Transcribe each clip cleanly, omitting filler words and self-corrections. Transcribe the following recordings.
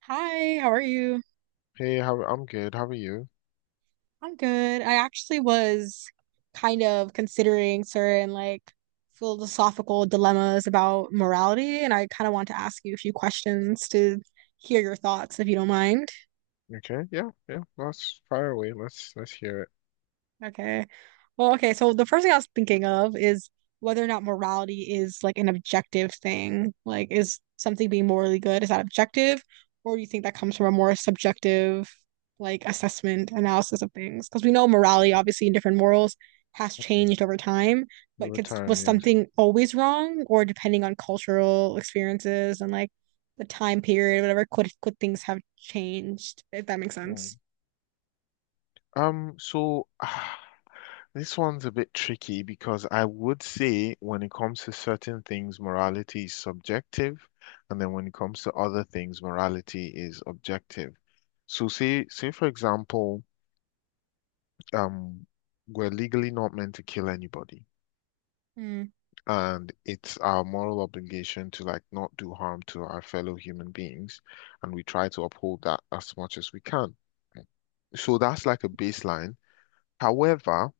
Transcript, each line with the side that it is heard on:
right: Hi, how are you?
left: Hey, how I'm good. How are you?
right: I'm good. I actually was kind of considering certain philosophical dilemmas about morality, and I kind of want to ask you a few questions to hear your thoughts, if you don't mind.
left: Okay, yeah, yeah. Let's fire away. Let's hear it.
right: Okay. So the first thing I was thinking of is whether or not morality is like an objective thing. Like, is something being morally good, is that objective? Or do you think that comes from a more subjective, like, assessment, analysis of things? Because we know morality, obviously, in different morals has
left: Mm.
right: changed over time, but
left: Over time,
right: was
left: yes.
right: something always wrong? Or depending on cultural experiences and like the time period, whatever, could things have changed, if that makes sense?
left: Mm. So ah, this one's a bit tricky because I would say when it comes to certain things, morality is subjective, and then when it comes to other things, morality is objective. So say for example, um, we're legally not meant to kill anybody,
right: Mm,
left: and it's our moral obligation to like not do harm to our fellow human beings, and we try to uphold that as much as we can. So that's like a baseline. However,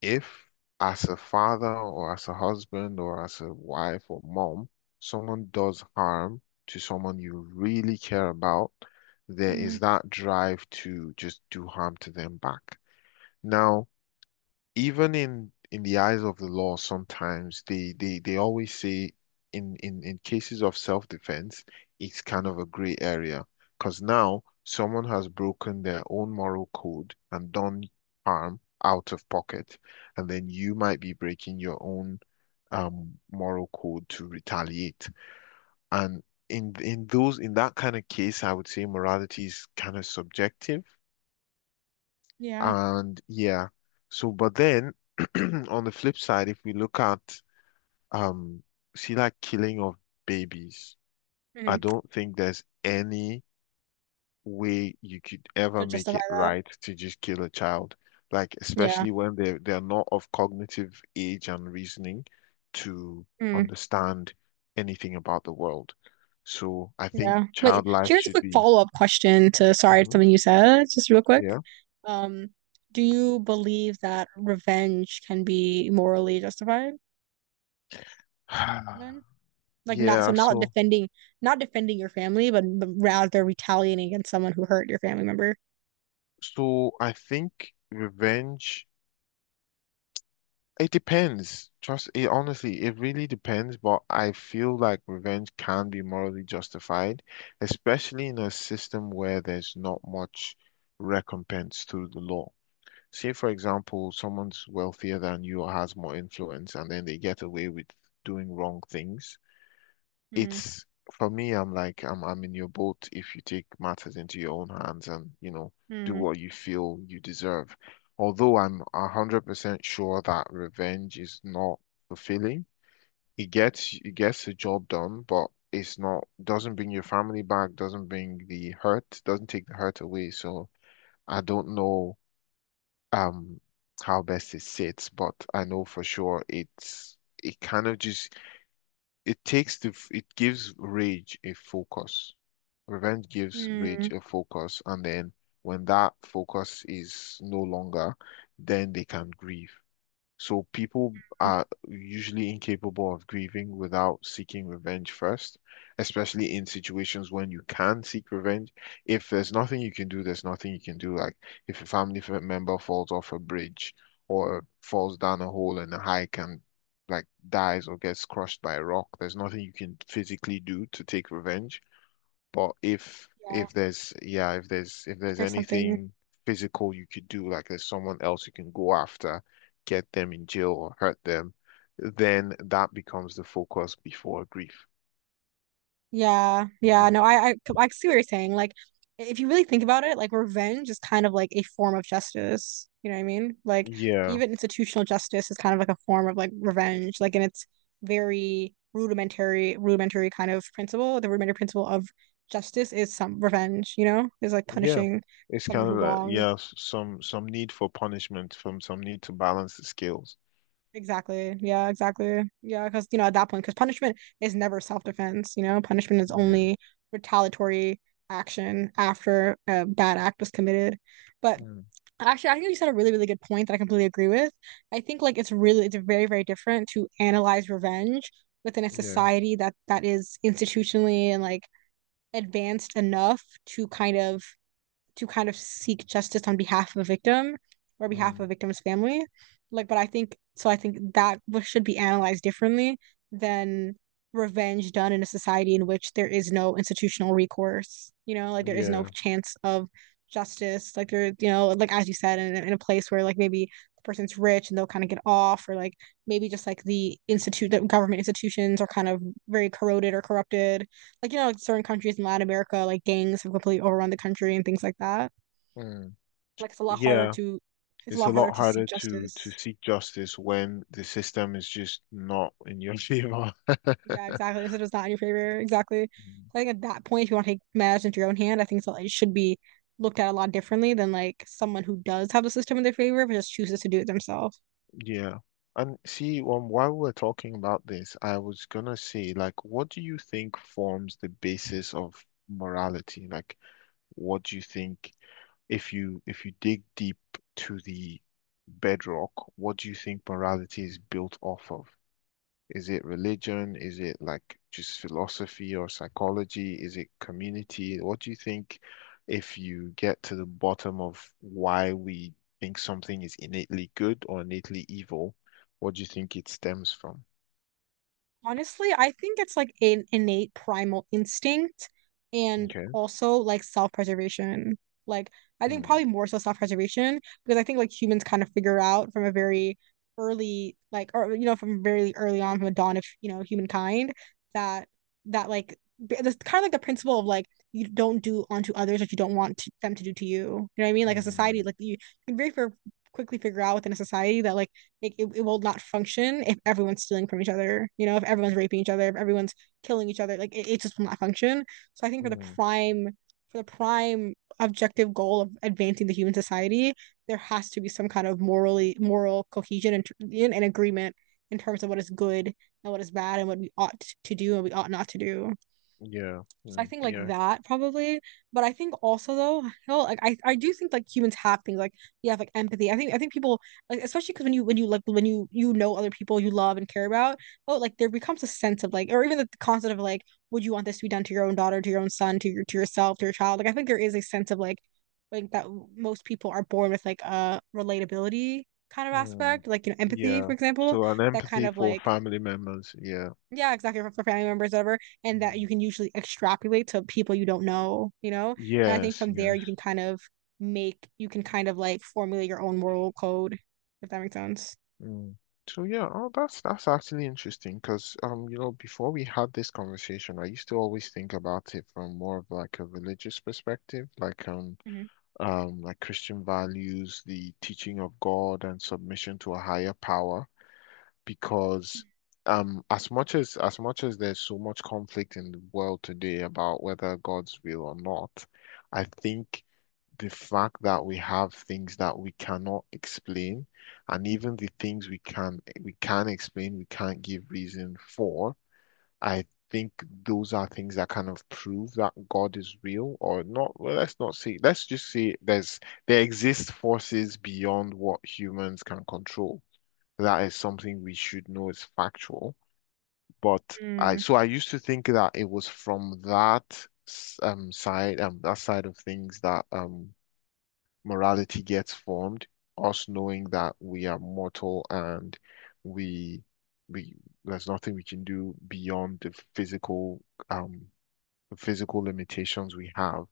left: if as a father or as a husband or as a wife or mom, someone does harm to someone you really care about, there
right: mm,
left: is that drive to just do harm to them back. Now, even in the eyes of the law, sometimes they always say in cases of self-defense, it's kind of a gray area because now someone has broken their own moral code and done harm out of pocket, and then you might be breaking your own moral code to retaliate. And in those in that kind of case, I would say morality is kind of subjective
right: yeah.
left: and yeah, so but then on the flip side, if we look at um see like killing of babies, I
right: Mhm.
left: don't think there's any way you could ever
right: To
left: make
right: justify
left: it
right: that.
left: right to just kill a child. Like
right: Yeah.
left: especially when they're not of cognitive age and reasoning to
right: Mm,
left: understand anything about the world. So I think
right: yeah. Wait,
left: child life
right: here's a
left: should
right: quick
left: be.
right: follow-up question to, sorry,
left: Mhm.
right: something you said, just real quick.
left: Yeah.
right: Um, do you believe that revenge can be morally justified then? Like not so
left: Yeah,
right: not
left: so
right: defending not defending your family, but rather retaliating against someone who hurt your family member.
left: so I think revenge, it depends. Trust it, honestly, it really depends, but I feel like revenge can be morally justified, especially in a system where there's not much recompense through the law. Say, for example, someone's wealthier than you or has more influence, and then they get away with doing wrong things.
right: Hmm.
left: It's for me, I'm like I'm in your boat if you take matters into your own hands and, you know, do
right: Hmm.
left: what you feel you deserve. Although I'm 100% sure that revenge is not fulfilling. It gets the job done, but it's not doesn't bring your family back, doesn't bring the hurt, doesn't take the hurt away. So I don't know um how best it sits, but I know for sure it's it kind of just it takes the it gives rage a focus. Revenge gives
right: Hmm.
left: Rage a focus, and then when that focus is no longer, then they can grieve. So people are usually incapable of grieving without seeking revenge first, especially in situations when you can seek revenge. If there's nothing you can do, there's nothing you can do. Like if a family member falls off a bridge or falls down a hole in a hike and like dies or gets crushed by a rock, there's nothing you can physically do to take revenge. But if
right: Yeah.
left: if there's yeah, if there's
right: There's something.
left: anything physical you could do, like there's someone else you can go after, get them in jail or hurt them, then that becomes the focus before grief.
right: Yeah, yeah,
left: Mhm.
right: no, I see what you're saying. Like, if you really think about it, like revenge is kind of like a form of justice. You know what I mean? Like,
left: Yeah,
right: even institutional justice is kind of like a form of like revenge. Like, and it's rudimentary kind of principle. The rudimentary principle of justice is some revenge. You know, is like
left: yeah.
right: punishing
left: It's
right: someone
left: kind
right: who
left: of like
right: wronged.
left: yeah, some need for punishment, from some need to balance the scales.
right: Exactly. Yeah, exactly. Yeah, because you know at that point, because punishment is never self-defense. You know, punishment is
left: Yeah.
right: only retaliatory action after a bad act was committed. But
left: Mm,
right: actually, I think you said a really good point that I completely agree with. I think like it's really, it's very different to analyze revenge within a
left: yeah.
right: society that is institutionally and like advanced enough to kind of seek justice on behalf of a victim or behalf of
left: Mm,
right: a victim's family. Like, but I think so. I think that w- should be analyzed differently than revenge done in a society in which there is no institutional recourse. You know, like there is no
left: yeah.
right: chance of justice. Like there, you know, like as you said, in a place where like maybe the person's rich and they'll kind of get off, or like maybe just like the institute, the government institutions are kind of very corroded or corrupted, like you know, like certain countries in Latin America, like gangs have completely overrun the country and things like that.
left: Mm,
right: Like it's a lot harder
left: yeah.
right: to, it's a
left: It's a
right: lot harder
left: lot
right: to
left: harder
right: seek
left: to
right: justice.
left: seek justice when the system is just not in your favor.
right: Yeah, exactly. So it's not in your favor. Exactly.
left: Mm.
right: So I think at that point, if you want to take matters into your own hand, I think so, it should be looked at a lot differently than like someone who does have the system in their favor but just chooses to do it themselves.
left: Yeah. And see, while we're talking about this, I was gonna say, like, what do you think forms the basis of morality? Like, what do you think if you dig deep to the bedrock, what do you think morality is built off of? Is it religion? Is it like just philosophy or psychology? Is it community? What do you think if you get to the bottom of why we think something is innately good or innately evil, what do you think it stems from?
right: Honestly, I think it's like an innate primal instinct and
left: Okay.
right: also like self-preservation. Like, I think
left: Hmm.
right: probably more so self-preservation because I think like humans kind of figure out from a very or you know, from very early on, from the dawn of, you know, humankind that, that like, that's kind of like the principle of like, you don't do unto others what you don't want to, them to do to you. You know what I mean? Like, a society,
left: Hmm.
right: like, you can quickly figure out within a society that like, it will not function if everyone's stealing from each other, you know, if everyone's raping each other, if everyone's killing each other, it just will not function. So I think
left: Hmm.
right: for the prime objective goal of advancing the human society, there has to be some kind of moral cohesion and agreement in terms of what is good and what is bad and what we ought to do and we ought not to do.
left: Yeah.
right: So I
left: Hmm.
right: think like
left: Yeah.
right: that probably. But I think also though, hell, like I do think like humans have things like you have like empathy. I think people like especially because when you when you know other people you love and care about, oh like there becomes a sense of like or even the concept of like would you want this to be done to your own daughter, to your own son, to your to yourself, to your child? Like I think there is a sense of like that most people are born with like a relatability kind of
left: Hmm.
right: aspect, like you know empathy
left: Yeah.
right: for example,
left: So an
right: that kind
left: empathy
right: of
left: for
right: like
left: family members. Yeah.
right: yeah, exactly for family members, whatever, and that you
left: Hmm.
right: can usually extrapolate to people you don't know, you know. And I think
left: Yes.
right: from there
left: Yes.
right: you can kind of make you can kind of like formulate your own moral code, if that makes sense.
left: Mm. So yeah, oh, that's actually interesting because you know, before we had this conversation, I used to always think about it from more of like a religious perspective,
right: Mhm.
left: like Christian values, the teaching of God, and submission to a higher power. Because as much as there's so much conflict in the world today about whether God's will or not, I think the fact that we have things that we cannot explain, and even the things we can explain, we can't give reason for, I think those are things that kind of prove that God is real or not. Well, let's not say, let's just say there's there exist forces beyond what humans can control. That is something we should know is factual. But I
right: Mm.
left: so I used to think that it was from that side that side of things that morality gets formed, us knowing that we are mortal and we we there's nothing we can do beyond um the physical limitations we have.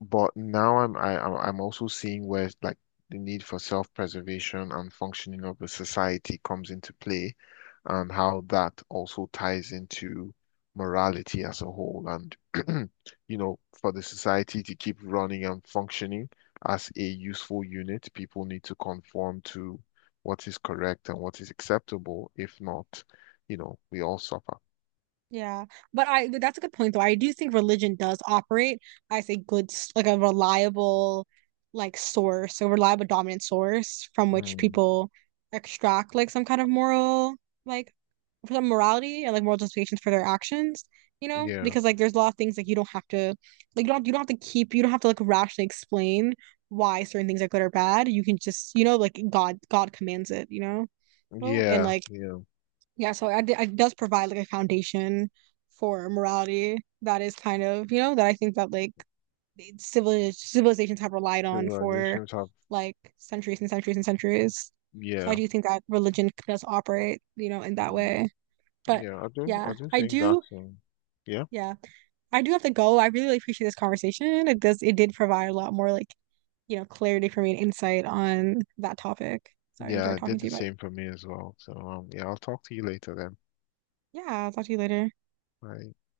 left: But now I'm I, I'm also seeing where like the need for self-preservation and functioning of the society comes into play, and how that also ties into morality as a whole. And you know, for the society to keep running and functioning as a useful unit, people need to conform to what is correct and what is acceptable. If not, you know, we all suffer.
right: Yeah, but I that's a good point though. I do think religion does operate as a good, s- like a reliable, like source, a reliable dominant source from which
left: Mm,
right: people extract like some kind of moral, like some morality and like moral justifications for their actions. You know,
left: yeah,
right: because like there's a lot of things like you don't have to, like you don't have to keep you don't have to like rationally explain why certain things are good or bad. You can just you know like God commands it. You know, oh, and
left: yeah,
right: like
left: yeah.
right: yeah, so I d- it does provide like a foundation for morality that is kind of, you know, that I think that like civilizations have relied on for
left: Civilizations have,
right: like centuries and centuries and centuries. So I
left: yeah.
right: do think that religion does operate, you know, in that
left: Mm.
right: way. But
left: Yeah, I do.
right: yeah,
left: I do think that's yeah,
right: yeah, I do have to go. I really, appreciate this conversation. It does, it did provide a lot more like, you know, clarity for me and insight on that topic. So I
left: yeah.
right: enjoyed
left: I
right: talking
left: did
right: to
left: the
right: you about it.
left: same for me as well. So yeah, I'll talk to you later then.
right: Yeah, I'll talk to you later.
left: Bye.